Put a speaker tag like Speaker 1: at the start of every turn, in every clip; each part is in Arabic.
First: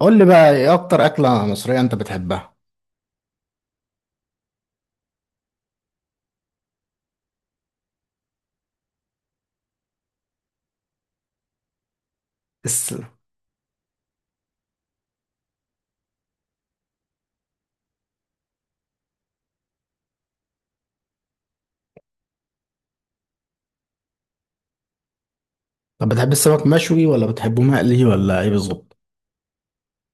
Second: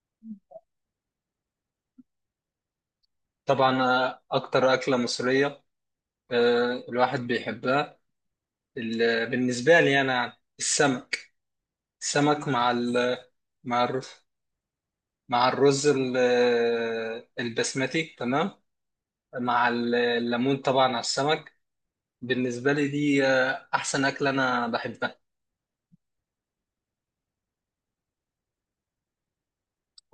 Speaker 1: قول لي بقى ايه اكتر اكله مصريه انت بتحبها.
Speaker 2: طبعا أكتر أكلة مصرية. الواحد بيحبها. بالنسبة لي أنا يعني السمك. السمك
Speaker 1: الس...
Speaker 2: مع الرز. مع الرز البسمتي تمام. مع الليمون طبعا على السمك. بالنسبة لي دي أحسن أكلة أنا بحبها.
Speaker 1: طب بتحب السمك مشوي ولا بتحبه مقلي ولا ايه بالظبط؟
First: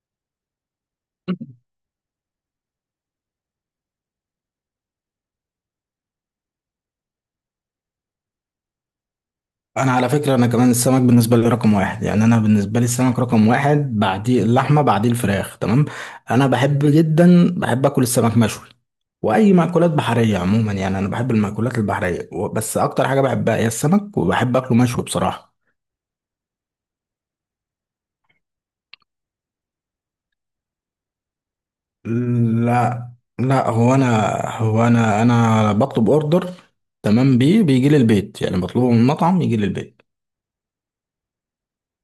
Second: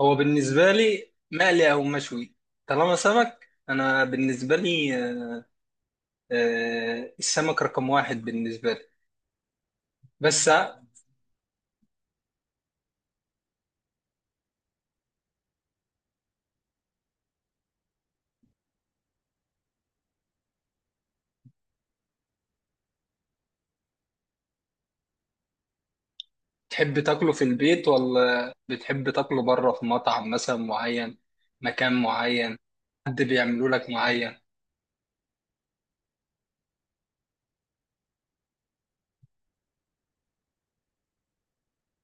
Speaker 2: هو بالنسبة لي مقلي أو مشوي. طالما سمك أنا بالنسبة لي، السمك رقم واحد بالنسبة لي.
Speaker 1: انا على فكره انا
Speaker 2: بس
Speaker 1: كمان السمك بالنسبه لي رقم واحد، يعني انا بالنسبه لي السمك رقم واحد، بعديه اللحمه، بعديه الفراخ، تمام. انا بحب جدا، بحب اكل السمك مشوي، واي مأكولات بحريه عموما، يعني انا بحب المأكولات البحريه بس اكتر حاجه بحبها هي السمك، وبحب اكله مشوي بصراحه.
Speaker 2: تحب تاكله في البيت ولا بتحب تاكله بره في مطعم مثلا معين، مكان معين،
Speaker 1: لا.
Speaker 2: حد بيعمله
Speaker 1: لا
Speaker 2: لك
Speaker 1: هو انا
Speaker 2: معين؟
Speaker 1: هو انا انا بطلب اوردر، تمام بيه، بيجي لي البيت، يعني بطلبه من المطعم يجي لي البيت.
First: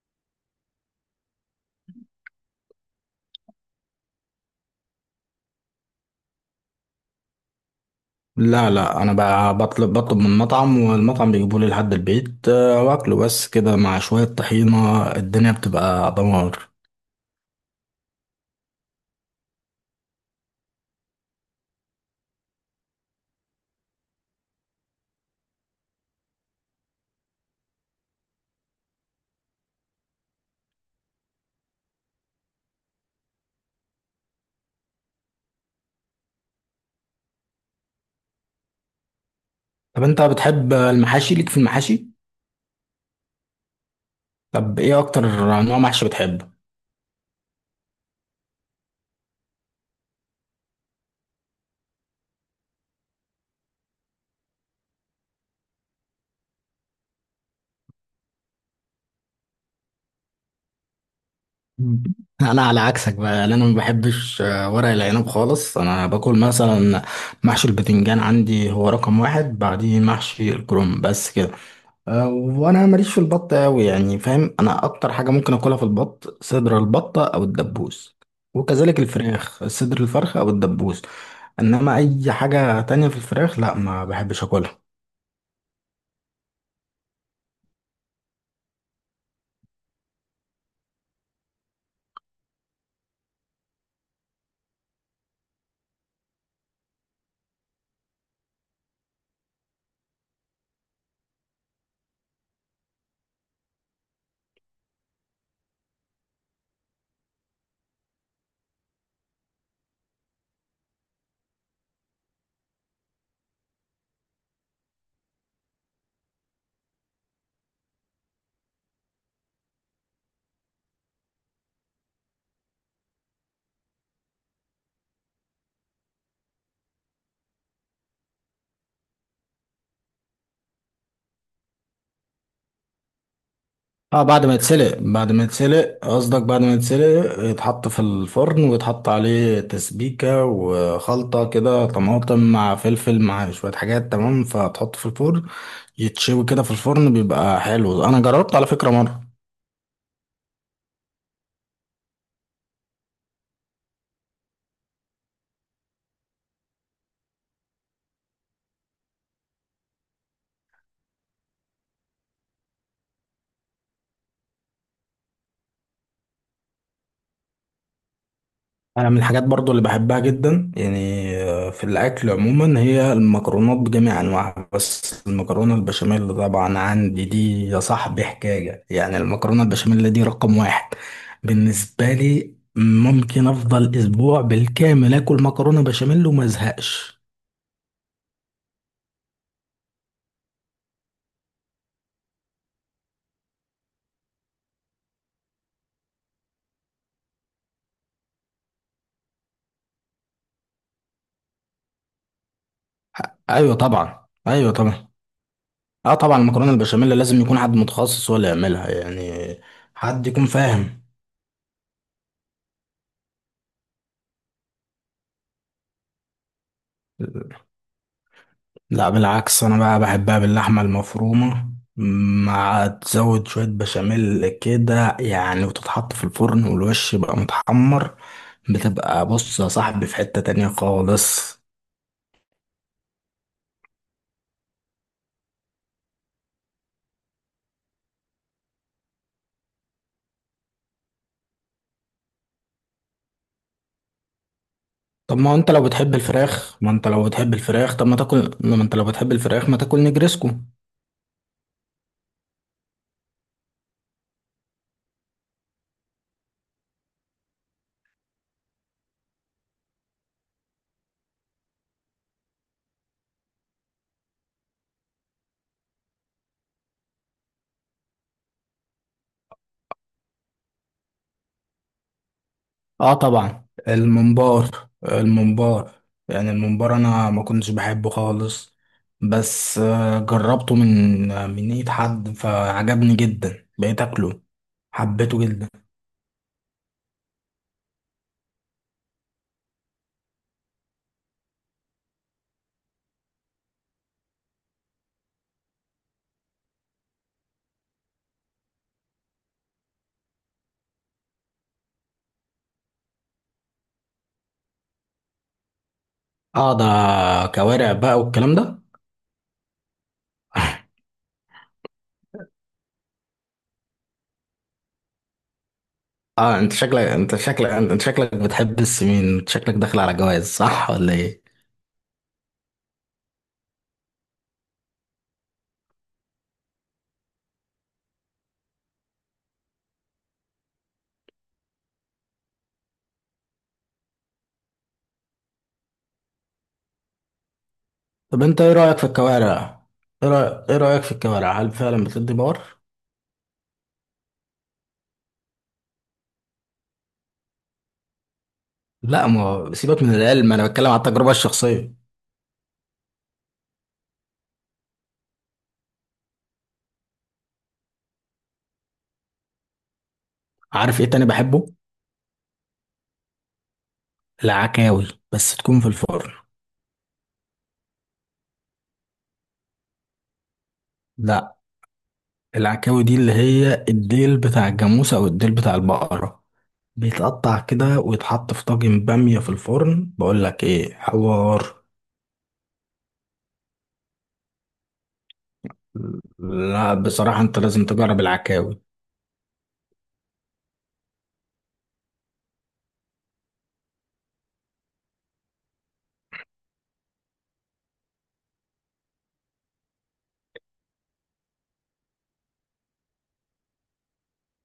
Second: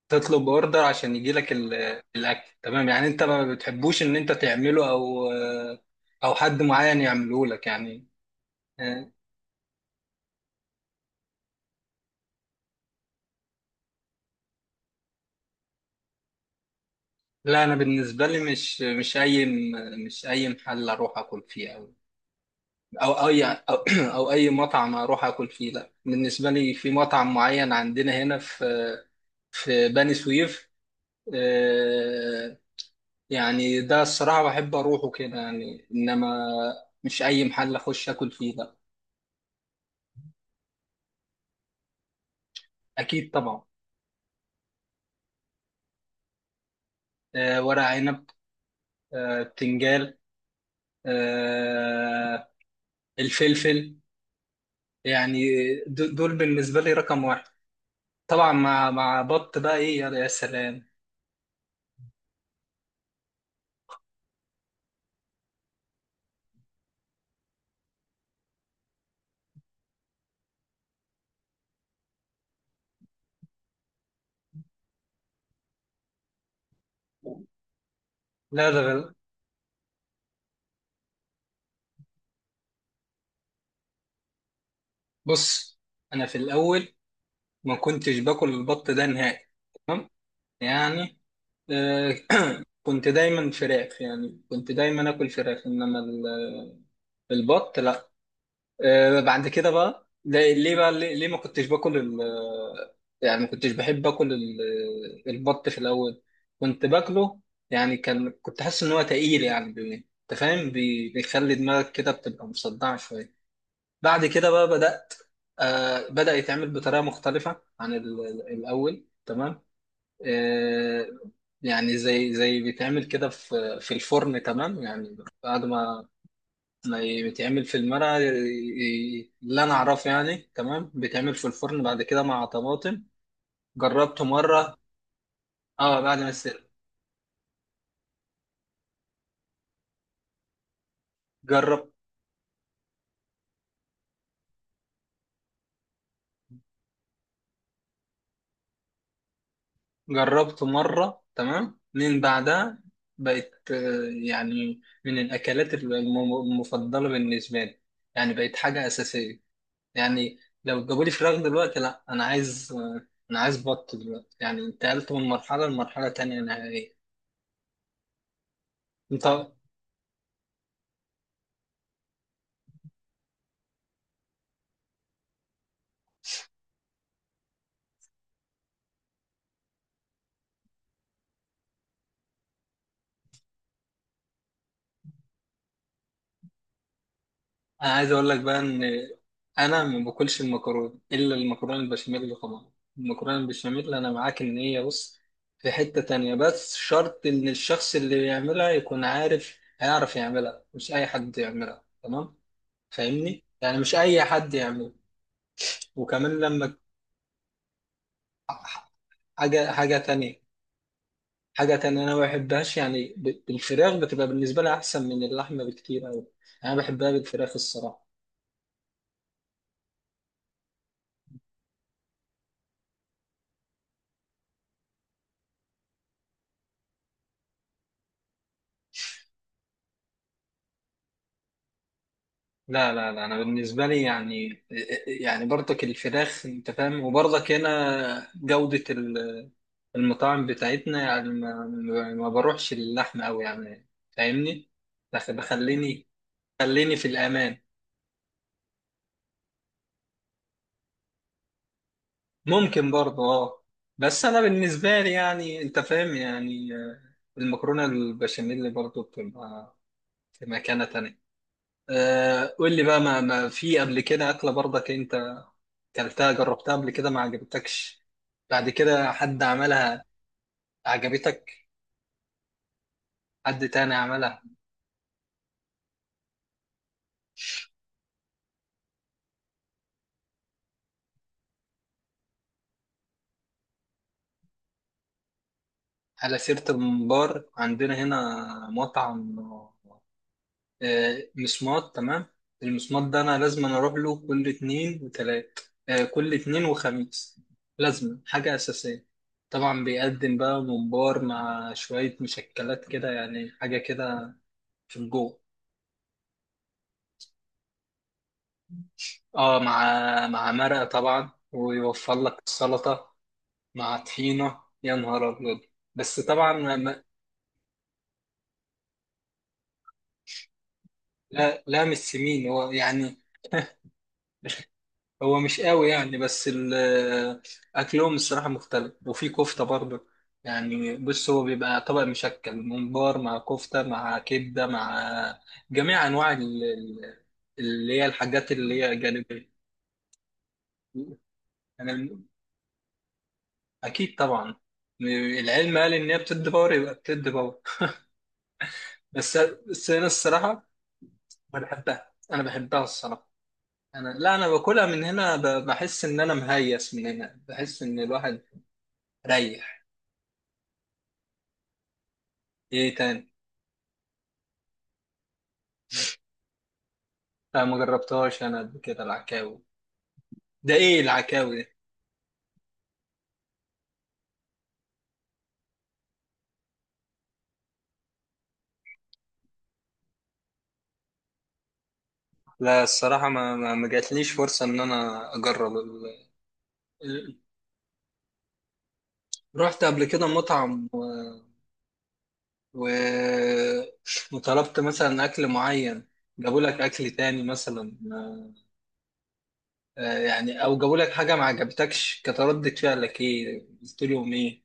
Speaker 2: تطلب اوردر عشان يجي لك الاكل، تمام يعني انت ما بتحبوش ان انت تعمله او او حد معين يعمله لك يعني؟
Speaker 1: لا، لا
Speaker 2: آه،
Speaker 1: انا بقى بطلب بطلب من المطعم والمطعم بيجيبه لي لحد البيت، واكله بس كده مع شوية طحينة، الدنيا بتبقى دمار.
Speaker 2: لا انا بالنسبه لي مش اي محل اروح اكل فيه او أو اي مطعم اروح اكل فيه، لا. بالنسبه لي في مطعم معين عندنا هنا في بني سويف، آه، يعني ده الصراحة بحب أروحه كده يعني، إنما مش أي محل أخش آكل فيه، لا.
Speaker 1: طب انت بتحب المحاشي؟ ليك في المحاشي؟
Speaker 2: أكيد طبعا.
Speaker 1: طب ايه اكتر نوع محشي بتحبه؟
Speaker 2: ورق عنب، بتنجال، آه، الفلفل يعني، دول بالنسبة لي رقم واحد، طبعا مع بط. بقى إيه يا سلام.
Speaker 1: مم. انا على عكسك بقى، لأن انا ما بحبش ورق العنب خالص. انا باكل مثلا محشي البتنجان، عندي هو رقم واحد، بعديه محشي الكرنب، بس كده. وانا ماليش في البط قوي يعني، فاهم؟ انا اكتر حاجه ممكن اكلها في البط، صدر البطه او الدبوس،
Speaker 2: لا ده
Speaker 1: وكذلك
Speaker 2: غل-
Speaker 1: الفراخ صدر الفرخه او الدبوس. انما اي حاجه تانية في الفراخ لا، ما بحبش اكلها.
Speaker 2: بص، أنا في الأول ما كنتش باكل البط ده نهائي يعني. آه، كنت دايما فراخ، يعني كنت دايما آكل فراخ، إنما البط لا. بعد كده بقى ليه ما كنتش باكل ال يعني ما كنتش بحب اكل ال البط. في الاول كنت باكله يعني، كنت حاسس ان هو تقيل يعني، انت فاهم، بيخلي دماغك كده بتبقى مصدعه شويه. بعد كده بقى بدات، بدا يتعمل بطريقه مختلفه عن الاول تمام. آه، يعني زي بيتعمل كده في الفرن تمام يعني. بعد ما بيتعمل في المرقة، اللي أنا أعرفه يعني، تمام بيتعمل في الفرن بعد كده مع طماطم.
Speaker 1: اه،
Speaker 2: جربته
Speaker 1: بعد ما
Speaker 2: مرة.
Speaker 1: يتسلق،
Speaker 2: أه بعد ما
Speaker 1: قصدك بعد
Speaker 2: استوى،
Speaker 1: ما يتسلق يتحط في الفرن ويتحط عليه تسبيكة وخلطة
Speaker 2: جرب.
Speaker 1: كده طماطم مع فلفل مع شوية حاجات، تمام، فتحط في الفرن. يتشوي كده في الفرن بيبقى حلو، انا جربت على فكرة مرة.
Speaker 2: جربته مرة تمام، من بعدها بقت يعني من الأكلات المفضلة بالنسبة لي، يعني بقت حاجة أساسية يعني. لو جابولي فراخ دلوقتي لأ، أنا عايز، أنا عايز بط دلوقتي. يعني انتقلت من مرحلة لمرحلة تانية نهائية.
Speaker 1: انا من الحاجات
Speaker 2: أنت،
Speaker 1: برضو اللي بحبها جدا يعني، في الاكل عموما هي المكرونات بجميع انواعها، بس المكرونه البشاميل طبعا عندي دي يا صاحبي حكايه. يعني المكرونه البشاميل دي رقم واحد بالنسبه لي. ممكن افضل اسبوع بالكامل اكل مكرونه بشاميل وما ازهقش.
Speaker 2: انا عايز اقول لك بقى ان انا ما باكلش المكرونه الا المكرونه البشاميل طبعا. المكرونه البشاميل، انا معاك ان هي، بص، في حته تانية. بس شرط ان الشخص اللي بيعملها يكون عارف، هيعرف يعملها، مش اي حد يعملها، تمام. فاهمني
Speaker 1: ايوه
Speaker 2: يعني، مش اي
Speaker 1: طبعا،
Speaker 2: حد
Speaker 1: ايوه
Speaker 2: يعملها.
Speaker 1: طبعا. اه طبعا،
Speaker 2: وكمان لما
Speaker 1: المكرونه
Speaker 2: ك-
Speaker 1: البشاميل لازم يكون حد متخصص ولا يعملها يعني،
Speaker 2: حاجه،
Speaker 1: حد يكون فاهم.
Speaker 2: حاجه تانية، انا ما بحبهاش يعني، بالفراخ بتبقى بالنسبه لي احسن من اللحمه بكتير قوي. انا بحبها بالفراخ الصراحه.
Speaker 1: لا بالعكس، انا بقى بحبها باللحمه المفرومه، مع تزود شويه بشاميل كده يعني، وتتحط في الفرن والوش يبقى متحمر. بتبقى بص يا صاحبي في حته تانية خالص.
Speaker 2: لا انا بالنسبه لي يعني، يعني برضك الفراخ انت فاهم، وبرضك هنا جوده المطاعم بتاعتنا يعني ما بروحش اللحمه قوي يعني فاهمني.
Speaker 1: طب ما انت لو
Speaker 2: بخليني،
Speaker 1: بتحب الفراخ، ما
Speaker 2: خليني في
Speaker 1: انت لو بتحب
Speaker 2: الامان.
Speaker 1: الفراخ طب ما تاكل ما انت لو بتحب الفراخ ما تاكل نجرسكو.
Speaker 2: ممكن برضه، اه. بس انا بالنسبه لي يعني انت فاهم، يعني المكرونه البشاميل برضه بتبقى في مكانه تانية. قول لي بقى ما في قبل كده اكله برضك كلتها، جربتها قبل كده ما عجبتكش، بعد كده حد عملها عجبتك،
Speaker 1: اه طبعا،
Speaker 2: حد تاني عملها؟
Speaker 1: الممبار، يعني الممبار انا ما كنتش بحبه خالص، بس جربته من من ايد حد فعجبني جدا، بقيت اكله، حبيته جدا.
Speaker 2: على سيرة الممبار، عندنا هنا مطعم مسمار، تمام. المسمار ده أنا لازم أنا أروح له كل اتنين وتلات، كل اتنين وخميس. لازم، حاجة أساسية. طبعا بيقدم بقى ممبار مع شوية مشكلات كده، يعني حاجة كده في الجو.
Speaker 1: اه، ده كوارع بقى والكلام ده.
Speaker 2: اه، مع مرقة طبعا، ويوفر لك السلطة، مع طحينة، يا نهار أبيض. بس طبعا
Speaker 1: اه، انت شكلك بتحب السمين، انت شكلك داخل على جواز، صح ولا ايه؟
Speaker 2: لا لا مش سمين هو يعني. هو مش قوي يعني، بس أكلهم الصراحة مختلف، وفي كفتة برضه يعني. بص، هو بيبقى طبق مشكل، ممبار مع كفتة مع كبدة مع جميع أنواع اللي هي
Speaker 1: طب
Speaker 2: الحاجات
Speaker 1: انت ايه
Speaker 2: اللي هي
Speaker 1: رأيك في
Speaker 2: جانبية.
Speaker 1: الكوارع؟ إيه رأيك في الكوارع؟ هل فعلا
Speaker 2: أنا
Speaker 1: بتدي باور؟
Speaker 2: أكيد طبعا. العلم قال إن هي بتدي باور، يبقى بتدي باور.
Speaker 1: لا،
Speaker 2: بس
Speaker 1: ما هو
Speaker 2: بس
Speaker 1: سيبك
Speaker 2: أنا
Speaker 1: من العلم، انا
Speaker 2: الصراحة،
Speaker 1: بتكلم على التجربة
Speaker 2: أنا
Speaker 1: الشخصية.
Speaker 2: بحبها. أنا بحبها الصراحة. انا، لا، انا باكلها من هنا، بحس ان انا مهيس، من هنا بحس ان الواحد ريح.
Speaker 1: عارف ايه تاني بحبه؟
Speaker 2: ايه تاني؟
Speaker 1: العكاوي، بس تكون في الفرن.
Speaker 2: لا ما جربتهاش انا قبل كده العكاوي. ده ايه العكاوي
Speaker 1: لا،
Speaker 2: دي؟
Speaker 1: العكاوي دي اللي هي الديل بتاع الجاموسة او الديل بتاع البقرة، بيتقطع كده ويتحط في طاجن بامية في الفرن، بقول لك ايه حوار.
Speaker 2: لا الصراحه ما جاتليش فرصه ان انا اجرب ال...
Speaker 1: لا
Speaker 2: ال-
Speaker 1: بصراحة انت لازم تجرب العكاوي.
Speaker 2: رحت قبل كده مطعم و... وطلبت مثلا اكل معين، جابوا لك اكل تاني مثلا، يعني او جابوا لك حاجه ما عجبتكش، كانت ردة فعلك ايه؟ قلت لهم ايه؟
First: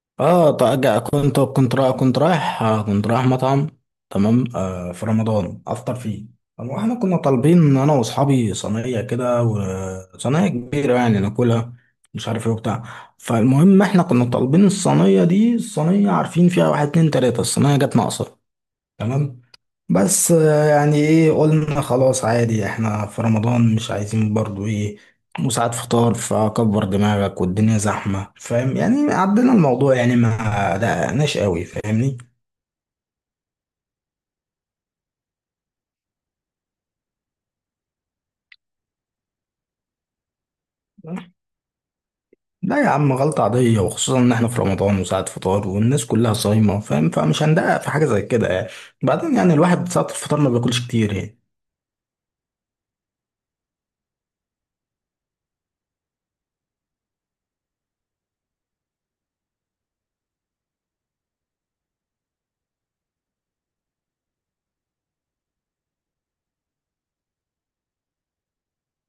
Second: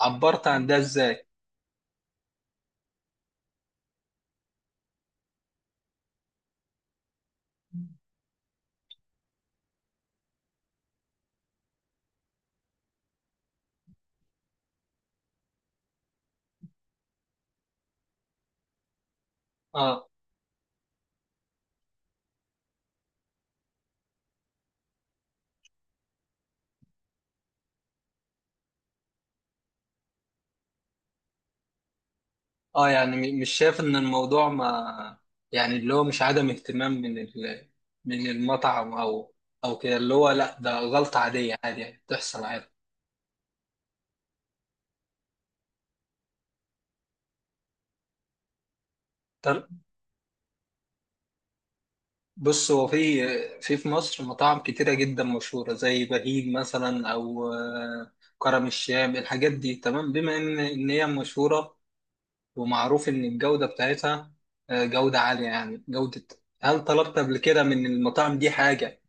Speaker 2: عبرت
Speaker 1: اه
Speaker 2: عن ده
Speaker 1: طيب،
Speaker 2: ازاي؟
Speaker 1: كنت رايح مطعم، تمام، آه، في رمضان افطر فيه. طب واحنا كنا طالبين انا واصحابي صينيه كده، وصينيه كبيره يعني ناكلها، مش عارف ايه وبتاع. فالمهم احنا كنا طالبين الصينيه دي، الصينيه عارفين فيها واحد اتنين تلاته، الصينيه جت ناقصه، تمام.
Speaker 2: اه،
Speaker 1: بس يعني ايه، قلنا خلاص عادي، احنا في رمضان مش عايزين برضو ايه، وساعات فطار فكبر دماغك والدنيا زحمة، فاهم يعني؟ عدينا الموضوع يعني، ما دققناش قوي، فاهمني.
Speaker 2: اه يعني مش شايف ان الموضوع، ما يعني اللي هو مش عدم اهتمام من ال... من المطعم او او كده، اللي هو لا ده غلطة عادية، عادي يعني بتحصل، عادي.
Speaker 1: لا يا عم، غلطة عادية، وخصوصا ان احنا في رمضان وساعة فطار والناس كلها صايمة، فاهم، فمش هندقق في حاجة زي كده يعني. بعدين يعني
Speaker 2: طب
Speaker 1: الواحد ساعة الفطار ما بياكلش كتير يعني.
Speaker 2: بص هو في في مصر مطاعم كتيرة جدا مشهورة زي بهيج مثلا، او كرم الشام، الحاجات دي تمام. بما ان هي مشهورة، ومعروف ان الجودة بتاعتها جودة عالية، يعني جودة. هل طلبت قبل كده من المطاعم دي حاجة،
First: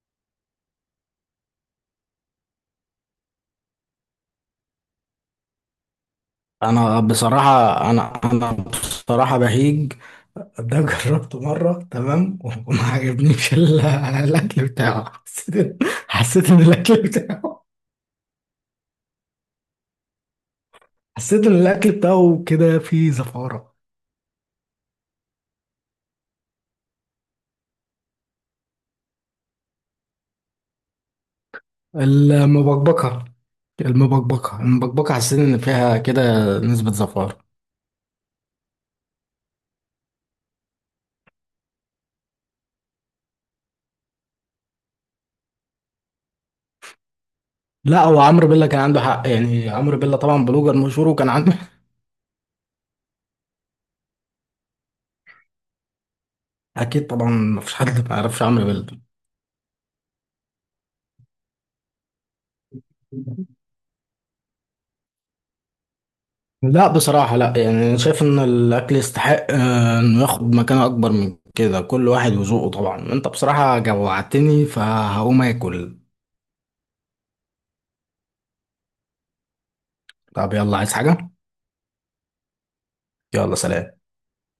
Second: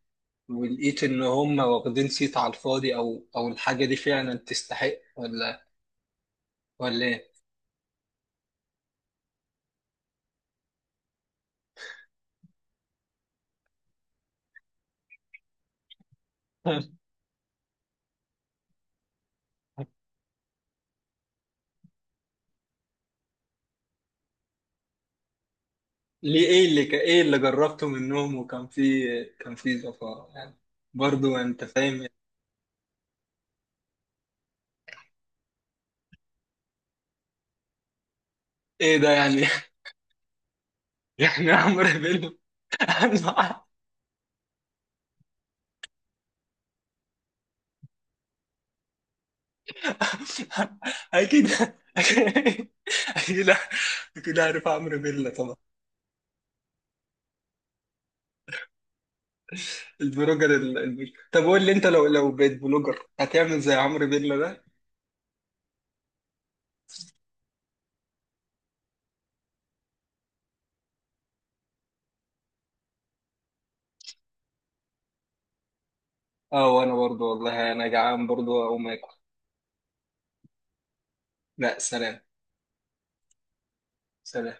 Speaker 2: ولقيت ان هم واخدين صيت على الفاضي، او او الحاجه دي فعلا تستحق، ولا
Speaker 1: انا
Speaker 2: ولا ايه؟
Speaker 1: بصراحة انا انا بصراحة بهيج ده جربته مرة، تمام، وما عجبنيش الأكل بتاعه. حسيت إن الأكل بتاعه كده فيه زفارة.
Speaker 2: ليه؟ ايه اللي ايه اللي جربته منهم وكان في، كان في زفاء يعني؟ برضو انت فاهم؟
Speaker 1: المبكبكة المبكبكة حسيت إن فيها كده نسبة زفارة.
Speaker 2: ايه ده يعني؟ يعني عمرو بيلو.
Speaker 1: لا هو عمرو بيلا كان عنده حق، يعني عمرو بيلا طبعا بلوجر مشهور وكان
Speaker 2: اكيد،
Speaker 1: عنده
Speaker 2: اكيد، اكيد، اكيد عارف عمرو بيلا طبعا،
Speaker 1: أكيد طبعا، مفيش حد ما يعرفش عمرو بيلا.
Speaker 2: البلوجر طب قول لي انت لو بقيت بلوجر هتعمل زي عمرو بيلا ده؟
Speaker 1: لا بصراحة لا، يعني أنا شايف إن الأكل يستحق، إنه ياخد مكانة أكبر من كده، كل واحد وذوقه طبعا، أنت بصراحة جوعتني، فهقوم آكل.
Speaker 2: اه، وانا برضو والله انا جعان برضو اقوم اكل.
Speaker 1: طب يلا، عايز حاجة؟
Speaker 2: لا، سلام.
Speaker 1: يلا سلام.
Speaker 2: سلام.